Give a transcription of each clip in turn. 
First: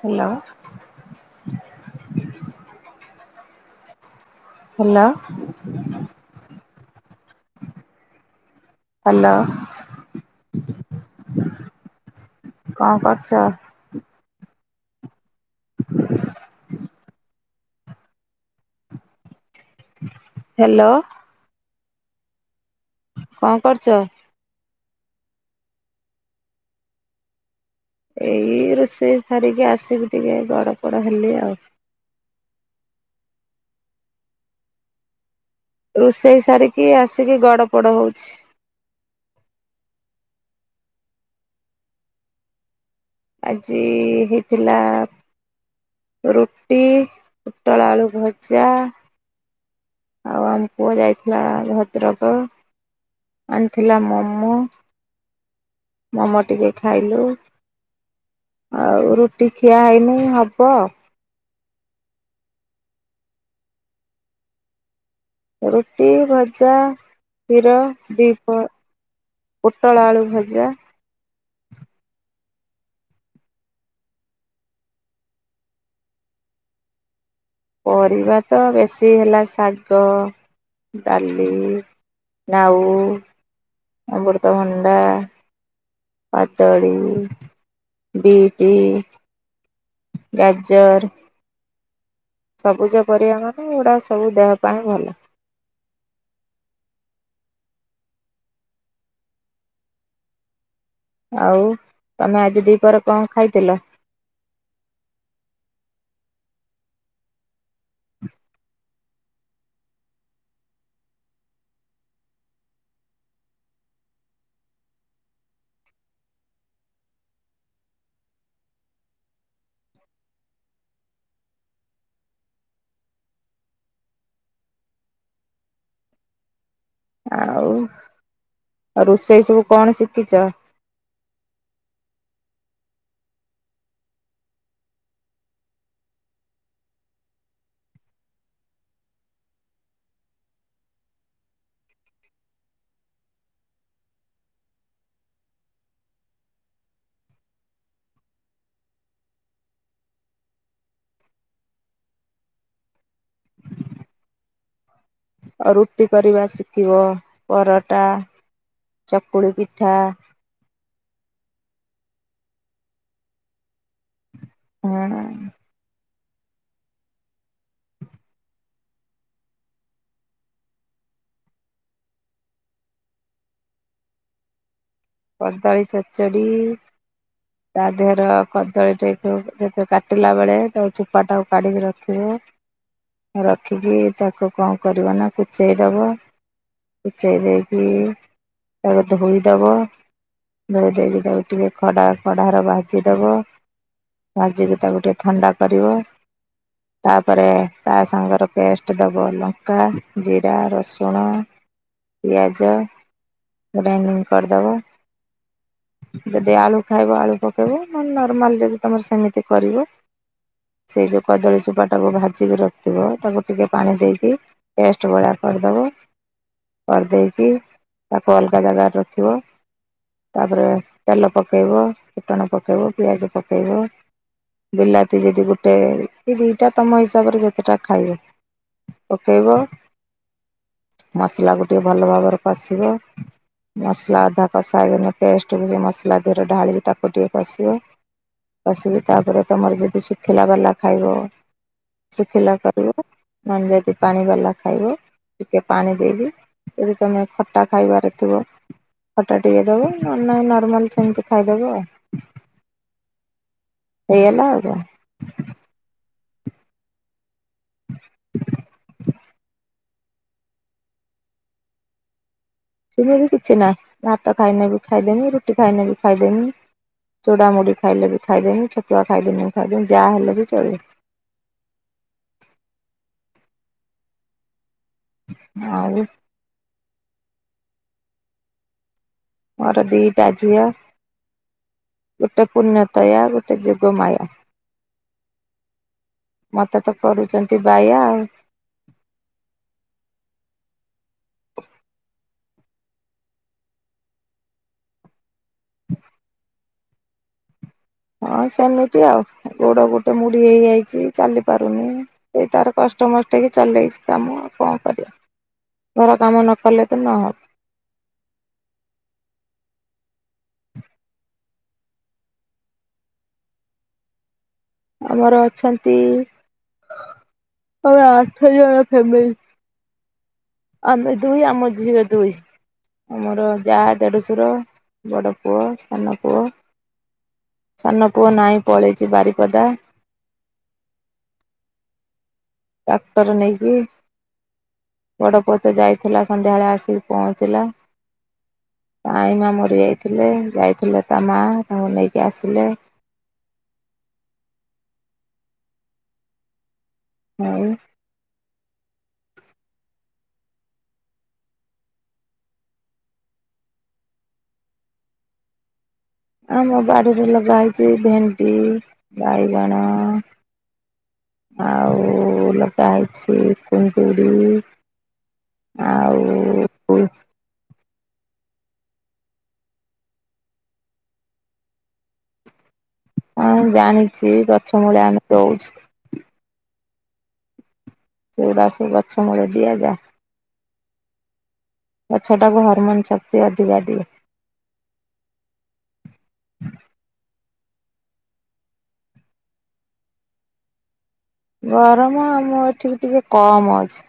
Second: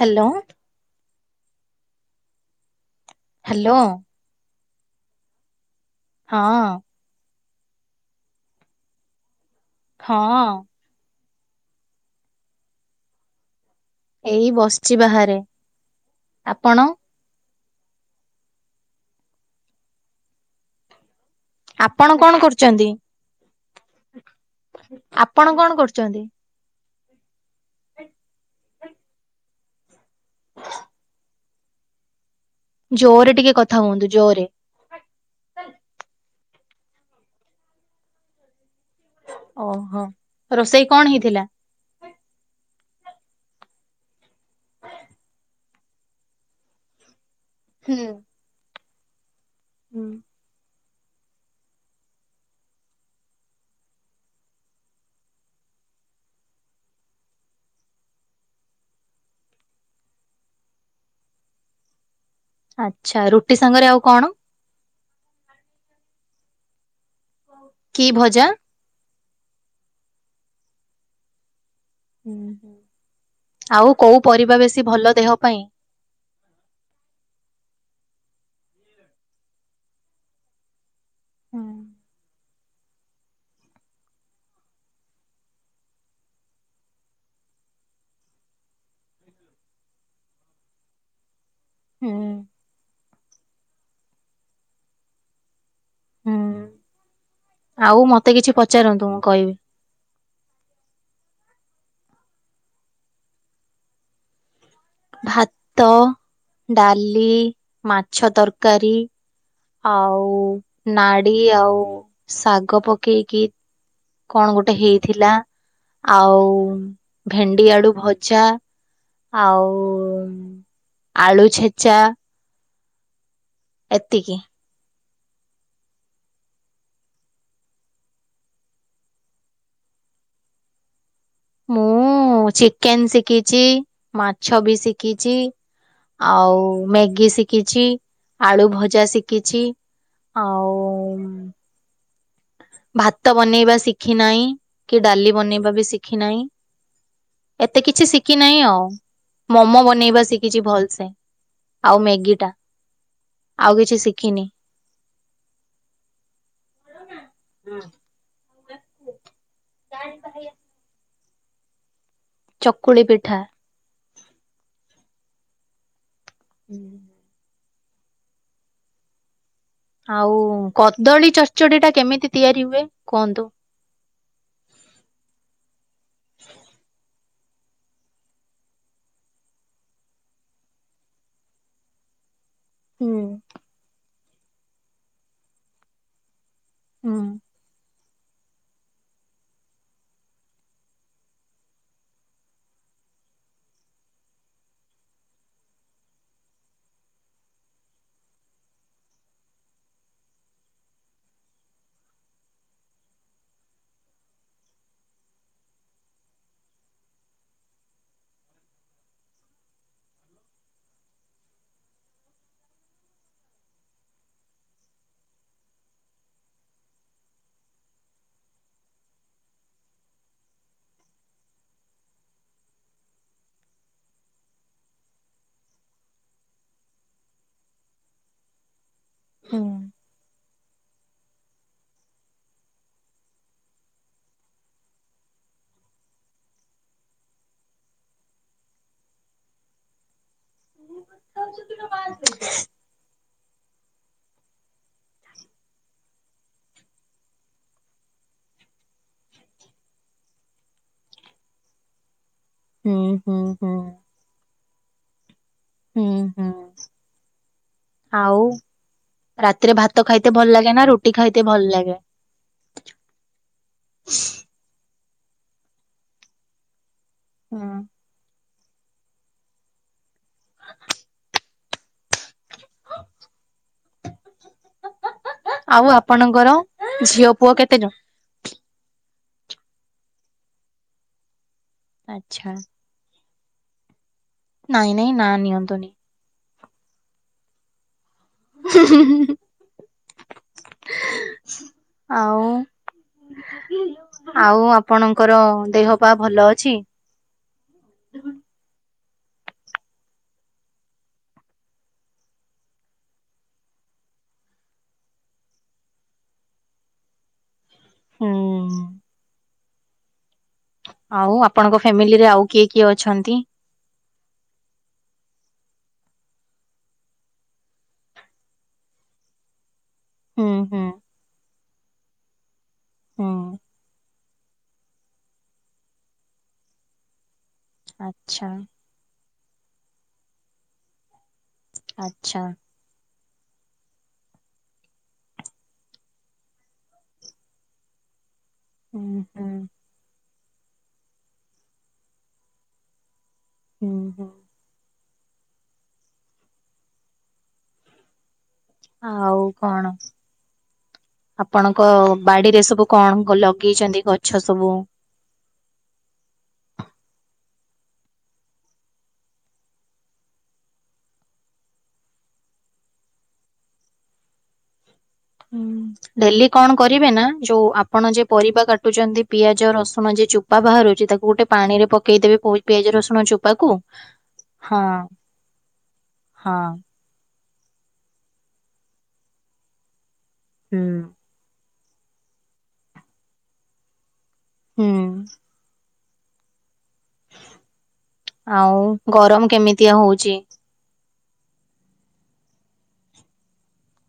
Hello. [inaudible] Hello. Hello. ହଁ। Hello. ହଁ। କଣ କରୁଚ? ଏଇ ବସିଚି ବାହାରେ ଆପଣ। ହ୍ୟାଲୋ। ଆପଣ କଣ କରୁ କଣ କରୁଚ? ଆପଣ କଣ କରୁଚନ୍ତି? ଏଇ ରୋଷେଇ ସାରିକି ଆସିବି ଟିକେ ଗଡ ପଡ ହେଲି ଆଉ। ଜୋରେ ଟିକେ କଥା ହୁଅନ୍ତୁ ଜୋରେ। ରୋଷେଇ ସାରିକି ଆସିକି ଗଡ ପଡ ହଉଛି। ଓହୋ ରୋଷେଇ କଣ ହେଇଥିଲା? ଆଜି ହେଇଥିଲା ରୁଟି ପୋଟଳ ହୁଁ ଆଳୁ ଭଜା ହୁଁ। ଆଉ। ପୁଅ ଯାଇଥିଲା ଭଦ୍ରକ ଆଣିଥିଲା ମୋମୋ ମୋମୋ ଟିକେ ଖାଇଲୁ। ଆଉ ରୁଟି ଖିଆ ହେଇନି ହବ ଆଉ। ଆଚ୍ଛା ରୁଟି ସାଙ୍ଗରେ ଆଉ କଣ? ରୁଟି ଭଜା କ୍ଷୀର କି ଭଜା? ଦୀପ ପୋଟଳ ଆଳୁ ଭଜା। ହୁଁ ଆଉ କୋଉ ପରିବା ବେଶୀ ଭଲ ଦେହ ପାଇଁ? ପରିବା ତ ବେଶୀ ହେଲା ଶାଗ ଡାଲି ହୁଁ ନାଉ ଅମୃତଭଣ୍ଡା କଦଳୀ ବିଟ୍ ଗାଜର ହୁଁ ସବୁଜ ପରିବା ଆମ ପୂରା ସବୁ ଦେହ ପା ଭଲ। ହୁଁ ଆଉ ମତେ କିଛି ପଚାରନ୍ତୁ ମୁଁ କହିବି? ଆଉ ତମେ ଆଜି ଦିପ କଣ ଖାଇଥିଲ? ଭାତ ଡାଲି ମାଛ ତରକାରୀ ଆଉ ନାଡ଼ି ଆଉ ଶାଗ ପକେଇକି କଣ ଗୋଟେ ହେଇଥିଲା ଆଉ ଭେଣ୍ଡି ଆଳୁ ଭଜା ଆଉ ଆଳୁ ଛେଚା ଏତିକି। ଆଉ ଆଉ ରୋଷେଇ ସବୁ କଣ ଶିଖିଛ। ମୁଁ ଚିକେନେଶିଖିଛି, ମାଛ ବି ଶିଖିଛି, ଆଉ ମେଗି ଶିଖିଛି, ଆଳୁ ଭଜା ଶିଖିଛି ଆଉ ଭାତ ବନେଇବା ଶିଖି ନାଇ କି ଡାଲି ବନେଇବା ବି ଶିଖି ନାଇ ଏତେ କିଛି ଶିଖି ନାଇ ଆଉ ମୋମୋ ବନେଇବା ଶିଖିଛି ଭଲସେ ଆଉ ମ୍ୟାଗି ଟା ଆଉ କିଛି ଶିଖିନି। ଅ ରୁଟି କରିବା ଶ ଖିବ ପରଟା, [inaudible] ପୁଡ଼ ପିଠା ଚକୁଳି ପିଠା ହୁଁ ହୁଁ ଆଉ କଦଳୀ ଚଡଚଡି ଟା କେମିତି ତିଆରି ହୁଏ କୁହନ୍ତୁ। କଦଳୀ ଚଚଡ଼ି ତା ଦେହର କଦଳୀ ଟେ ଟୁ ଯେତେ କାଟିଲା ବେଳେ ତା ଚୋପା ଟାକୁ କାଢିକି ରଖିବେ। ହୁଁ ରଖିକି ତାକୁ କଣ କରିବ ନା କୁଚେଇଦବ ହୁଁ କୁଚେଇ ଦେଇକି ତାପରେ ତାକୁ ଧୋଇଦବ। ଧୋଇ ଦେଇକି ତାକୁ ଟିକେ ଖଡା କଡ଼ାର ଭାଜି ଦବ ଭାଜିକି ତାକୁ ଟିକେ ଥଣ୍ଡା କରିବ ତାପରେ ତା ସାଙ୍ଗର ପେଷ୍ଟ ଦବ ଲଙ୍କା, ଜିରା, ରସୁଣ, ପିଆଜ ଗ୍ରାଇଣ୍ଡିଙ୍ଗ କରିଦବ। ଯଦି ଆଳୁ ଖାଇବ ଆଳୁ ପକେଇବ ନହେଲେ ନର୍ମାଲ ଯେମିତି ବି ତମର ସେମିତି କରିବ ସେଇ ଯୋଉ କଦଳୀ ଚୋପା ଟାକୁ ଭାଜିକି ରଖିଥିବ ତାକୁ ଟିକେ ପାଣି ଦେଇକି ପେଷ୍ଟ ଭଳିଆ କରିଦବ କରିଦେଇକି ତାକୁ ଅଲଗା ଜାଗାରେ ରଖିବ। ତାପରେ ତେଲ ପକେଇବ ଫୁଟଣ ପକେଇବ ପିଆଜ ପକେଇବ ବିଲାତି ଯଦି ଗୋଟେ କି ଦିଟା ତମ ହିସାବରେ ଯେତେଟା ଖାଇବ ପକେଇବ। ହୁଁ ମସଲା କୁ ଟିକେ ଭଲ ଭାବରେ କଷିବ ମସଲା ଅ କଷା ହେଇଗଲା ପେଷ୍ଟ ଟିକେ ମସଲା ଦେହରେ ଢାଳିକି ତାକୁ ଟିକେ କଷିବ କଷିକି ତାପରେ ତମର ଯଦି ଶୁଖିଲା ବାଲା ଖାଇବ ଶୁଖିଲା କରିବ। ନନଭେଜ ପାଣି ବାଲା ଖାଇବେ ଟିକେ ପାଣି ଦେଇବି ଯଦି ତମେ ଖଟା ଖାଇବାରେ ଥିବ ଖଟା ଟିକେ ଦବ ନ ହେଲେ ନାଇ ନର୍ମାଲ ସେମିତି ଖାଇଦେବ ଆଉ। ହୁଁ ହୁଁ ହେଇଗଲା। [unintelligible] ହୁଁ ହୁଁ ଆଉ ରାତିରେ ଭାତ ଖାଇତେ ଭଲ ଲାଗେ ନା ରୁଟି ଖାଇତେ ଭଲ ଲାଗେ। [unintelligible] ବି କିଛି ନାହିଁ ଭାତ ଖାଇନେ ବି ଖାଇଦେମି ରୁଟି ଖାଇନେ ବି ଖାଇଦେମି। ଚୁଡ଼ା ହୁଁ ମୁଢି ଖାଇଲେ ବି ଖାଇଦେମୀ। ଛତୁଆ ଖାଇଦେ ମୁ ଖାଇଦେମି ଯାହା ହେଲେ ବି ଚଳିବ। ଆଉ ଆପଣଙ୍କର? ଝିଅ ପୁଅ କେତେ ଯଣ। ମୋର ଦିଇଟା ଝିଅ। ଗୋଟେ ଆଚ୍ଛା ପୂର୍ଣ୍ଣତୟା ଗୋଟେ ଟେ ଯୋଗମାୟା। ନାଇଁ ନାଇଁ ନା ନିଅନ୍ତୁନି ମତେ ତ କରୁଛନ୍ତି ବାୟା ଆଉ। [unintelligible] ଆଉ ଆଉ ଆପଣଙ୍କର ଦେହ ପା ଭଲ ଅଛି। ହଁ ସେମିତି ଆଉ ଗୋଡ଼ ଗୋଟେ ମୁଡି ହେଇଯାଇଛି ଚାଲିପାରୁନି ସେଇ ତାର କଷ୍ଟେ ମଷ୍ଟେ ଚଲେଇଛି କାମ କଣ କରିବା ଘର କାମ ନକଲେ ତ ନହେବ। ହୁଁ। ଆଉ ଆପଣଙ୍କ ଫ୍ୟାମିଲିରେ ଆଉ କିଏ କିଏ ଅଛନ୍ତି। ଆମର ଅଛନ୍ତି ଆମେ ଆଠ ଜଣ ଫ୍ୟାମିଲି। ହୁଁ ହୁଁ ଆମେ ଦୁଇ ଆମ ଝିଅ ଦୁଇ। ହୁଁ ଆମର ଯାହା ଦେଢଶୁ ଶୁର ବଡ଼ ପୁଅ ସାନ ପୁଅ। ସାନ ପୁଅ ଆଚ୍ଛା ନାହିଁ ପଳେଇଛିି ବାରି ପଦା ଆଚ୍ଛା। କ୍ଟର ନେଇକି ବଡ଼ ପୁଅ ତ ଯାଇଥିଲା ସନ୍ଧ୍ୟାବେଳେ ଆସି ପହଞ୍ଚିଲା। ହୁଁ ତା ଆଇ ହୁଁ ମା ମରିଯାଇଥିଲେ। ଯାଇଥିଲେ ତା ମା ତାଙ୍କୁ ନେଇକି ଆସିଲେ। ହୁଁ ହୁଁ। ଆଉ। ଆଉ କଣ ଆପଣଙ୍କ ବାଡିରେ ସବୁ କଣ ଲଗେଇଛନ୍ତି ଗଛ ସବୁ। ଆମ ବାଡ଼ିରେ ଲଗାହେଇଛି ଭେଣ୍ଡି ବାଇଗଣ ଆଉ ଲଗା ହେଇଛି କୁନ୍ଦୁଡ଼ି। ଡେଲି କଣ କରିବେ ନା ଯୋଉ ଆ ଆପଣ ଯେ ପରିବା କାଟୁଛନ୍ତି ପିଆଜ ରସୁଣ ଯେ ଚୋପା ବାହାରୁଛି ତାକୁ ଗୋଟେ ପାଣି ରେ ପକେଇଦେବେ। ପିଆଜ ରସୁଣ ହଁ ଚୋପାକୁ ଜାଣିଛି ଗଛ ହଁ ମୂଳେ ଆମେ ଦଉଛୁ। ହଁ ସେଗୁଡ଼ାସବୁ ଗଛ ମୂଳେ ଦିଆଯାଏ। ହୁଁ। ଗଛ ଟାକୁ ହାରମନ ଶକ୍ତି ଅଧିିକା ଦିଏ। ହୁଁ। ଆଉ ଗରମ କେମିତିଆ ହଉଛି। ଗରମ ଆମ ଏଠିକି ଟିକେ କମ ଅଛି।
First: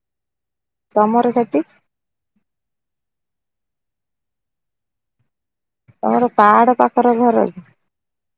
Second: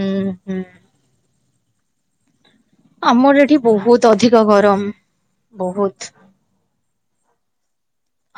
ହୁଁ। ହୁଁ ତମର ସେତ ତ ଆମର ଏଠି ବହୁତ ଅଧିକ ଗରମ। ବହୁତ ତୋର ପାହାଡ ପାଖ। ଖରା ଘର ଅଛି।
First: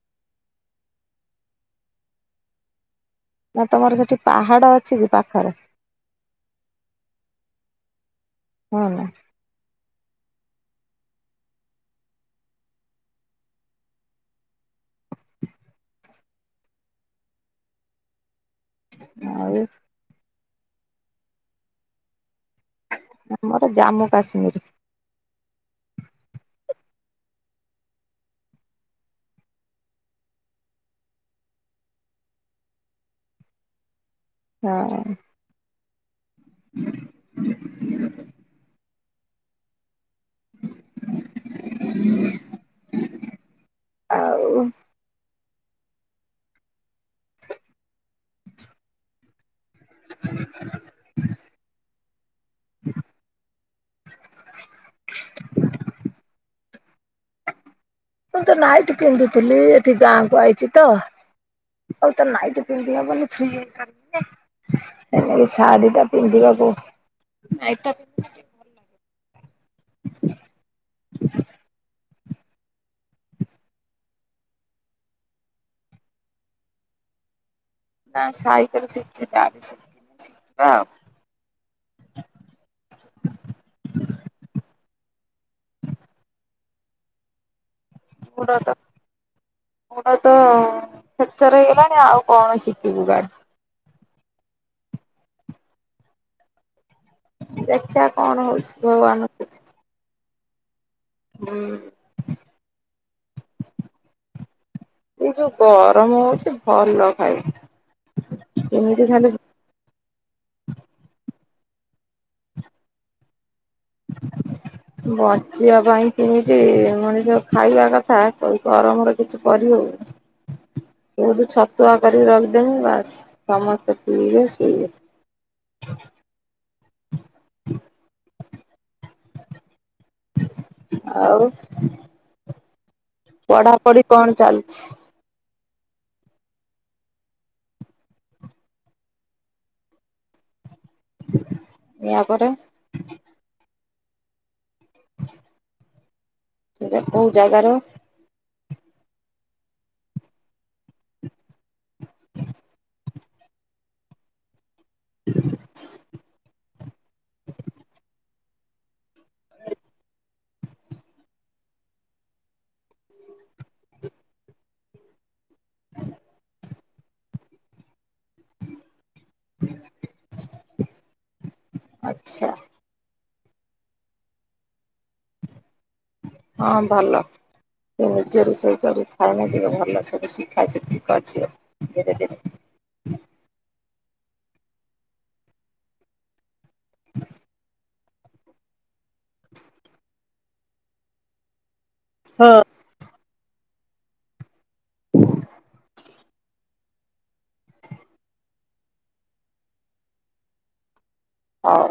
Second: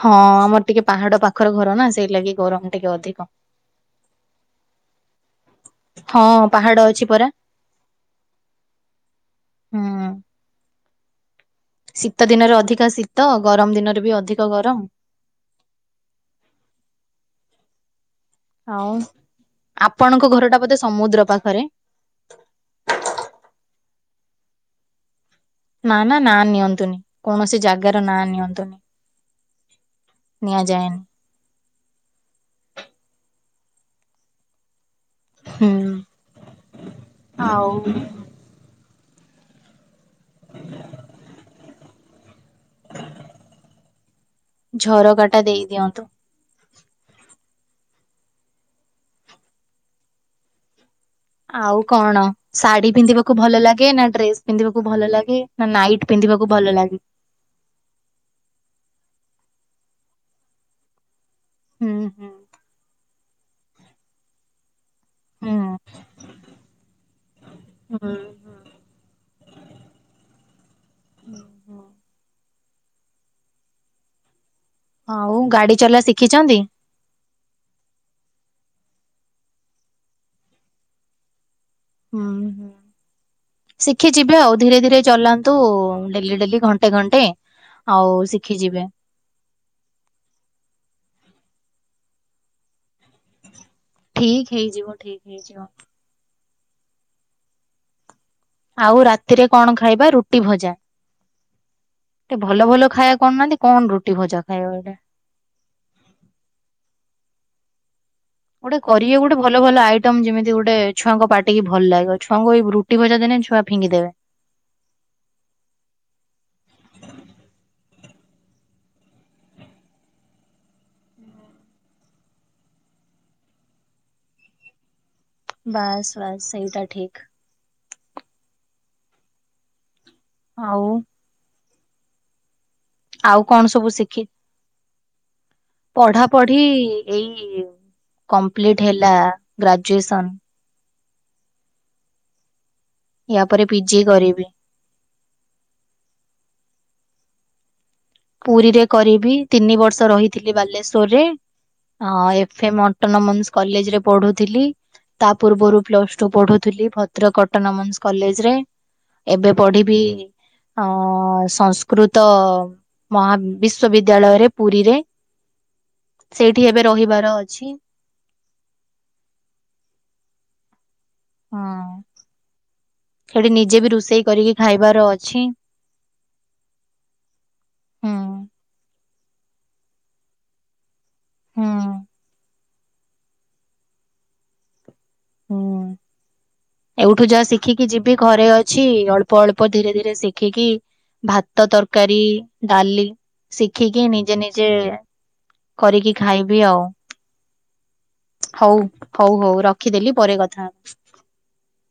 ହଁ ଆମର ଟିକେ ପାହାଡ ପାଖର ଘର ନା ସେଇ ଲଗି ଗରମ ଟିକେ ଅଧିକ। ନା ତମର ସେଠି ପାହାଡ ଅଛି କି ପାଖ ହଁ ପାହାଡ ଅଛି ପରା। ହ ନା ହୁଁ ଶୀତ ଦିନରେ ଅଧିକା ଶୀତ ଗରମ ଦିନରେ ବି ଅଧିକ ଗରମ ଆଉ ଆଉ ଆପଣଙ୍କ ଘରଟା ବୋଧେ ସମୁଦ୍ର ପାଖରେ। ଆମର ଜାମ୍ମୁ କାଶ୍ମୀର ନା ନା ନା ନିଅନ୍ତୁନି କୌଣସି ଜାଗାର ନା ନିଅନ୍ତୁନି ନିଆଯାଏନି। ହଁ ହଁ ଆଉ। [inaudible] ଆଉ ଝରକାଟ ଟା ଦେଇ ଦିଅନ୍ତୁ। [inaudible] ଆଉ କଣ? ଶାଢୀ ପିନ୍ଧିବାକୁ ଭଲ ଲାଗେ ନା ଡ୍ରେସ ପିନ୍ଧିବାକୁ ଭଲ ଲାଗେ ନା ନାଇଟ୍ ପିନ୍ଧିବାକୁ ଭଲ ଲାଗେ। [inaudible] ମୁଁ ତ ନାଇଟ ପିନ୍ଧୁଥିଲି ଏଠି ଗାଁ କୁ ଆଇଚି ତ ହୁଁ ଆଉ ତ ହୁଁ ନାଇଟ ପିନ୍ଧି ହବନି। ଫ କରିବ [unintelligible] ଏଇ ହୁଁ ଶାଢୀ ଟା ପିନ୍ଧିବାକୁ ହୁଁ ନାଇଟଟା। ହୁଁ। ହଉ ଗାଡି ଚଲା ଶିଖିଛନ୍ତି। ନା ସାଇକଲ ଶିଖିଛି ଗାଡି ଶିଖିନି ଶିଖିବା ଅଉ। ହୁଁ ହୁଁ ଶିଖି ଯିବେ ଆଉ ଧୀରେ ଧୀରେ ଚଲାନ୍ତୁ ଡେଲି ଡେଲି ଘଣ୍ଟେ ଘଣ୍ଟେ ଆଉ ଗୋଡ଼ ତ ଶିଖିଯିବେ ଗୋଡ ତ ଫ୍ରାକଚର ହେଇଗଲାଣି ଆଉ କଣ ଶିଖିବୁ ଗାଡି। ଠିକ ହେଇଯିବ ଠିକ ହେଇଯିବ। ଦେଖିଆ ଆଉ ରାତିରେ କଣ ଖାଇବା ରୁଟି ଟି ଭଜା ହୁଁ [inaudible] ଟେ ଭଲ ଭଲ ଖାଇବା କରୁନାହାନ୍ତି। କଣ ରୁଟି ଭଜା ଖାଇବା ଏଇଟା [inaudible] ଏଇ ଯୋଉ ଗରମ ହଉଛି ଭଲ ଖାଇ ଗୋଟେ ଏମିତି କରିବେ ଖାଲି ଗୋଟେ ଭଲ ଭଲ ଆଇଟମ ଯେମିତି ଗୋଟେ ଛୁଆଙ୍କ ପା ଟିକେ ଭଲ ଲାଗିବ ଛୁଆଙ୍କୁ ଏଇ ରୁଟି ଭଜା ଦେନେ ଛୁଆ ଫିଙ୍ଗିଦେବେ ବଞ୍ଚିବା ପାଇଁ କେମିତି ମଣିଷ ଖାଇବା କ ଗରମରେ କିଛି କରି ହଉନି। [inaudible] ବହୁତୁ ଛତୁଆ କରିକି ରଖିଦେମି ବାସ ସମସ୍ତେ ପିଇବେ ଶୋଇବେ। ବାସ୍ ବାସ୍ ସେଇଟା ଠିକ। ଆଉ [inaudible] ଆଉ କଣ ପଢାପଢ଼ି କଣ ଚାଲିଛି। ପଢାପଢି ଏଇ କମ୍ପ୍ଲିଟ ହେଲା ଗ୍ରାଜୁଏସନ। ୟା ପରେ ୟା ପରେ ପିଜି କରିବି। [inaudible] ସେଟା କୋଉ ଜାଗାର ପୁରୀରେ କରିବି ତିନି ବର୍ଷ ରହିଥିଲି ବାଲେଶ୍ଵରରେ ହଁ ଏଫେ ମ ଅଟୋନମନ୍ସ କଲେଜ ରେ ପଢୁଥିଲି। ତା ପୂର୍ବରୁ ପ୍ଲସ ଟୁ ପଢୁଥିଲି ଭଦ୍ରକ ଅଟନମନ୍ସ କଲେଜ ରେ ଏବେ ପଢିବି ଅଁ ସଂସ୍କୃତ ମହା ବିଶ୍ଵବିଦ୍ୟାଳୟରେ ପୁରୀରେ [inaudible] ସେଇଠି ଏବେ ରହିବାର ଅଛି। ହଁ। [inaudible] ଆଚ୍ଛା। ସେଠି ନିଜେ ବି ରୋଷେଇ କରିକି ଖାଇ [inaudible] ହଁ ଭଲ ସେ ହୁଁ ନିଜେ ରୋଷେଇ କରି ଧାରଣା ଦ ଭଲସେ ସବୁ ହୁଁ [unintelligible] ଧୀରେ ଧୀରେ ହୁଁ। ଏଇଠୁ ଯାହା ଶିଖିକି ଯିବି ଘରେ ଅଛି ଅଳ୍ପ ଅଳ୍ପ ଅଳ୍ପ ଧୀରେ ଧୀରେ ଶିଖ ରଖିକି ଭାତ ତର କାରି ଡାଲି ସି ରଖିକି ନିଜେ ନିଜେ କରିକି ଖାଇବି ଆଉ [inaudible] ହଉ ହଉ ହଉ ରଖିଦେଲି ପରେ କଥାହବା। ହଉ।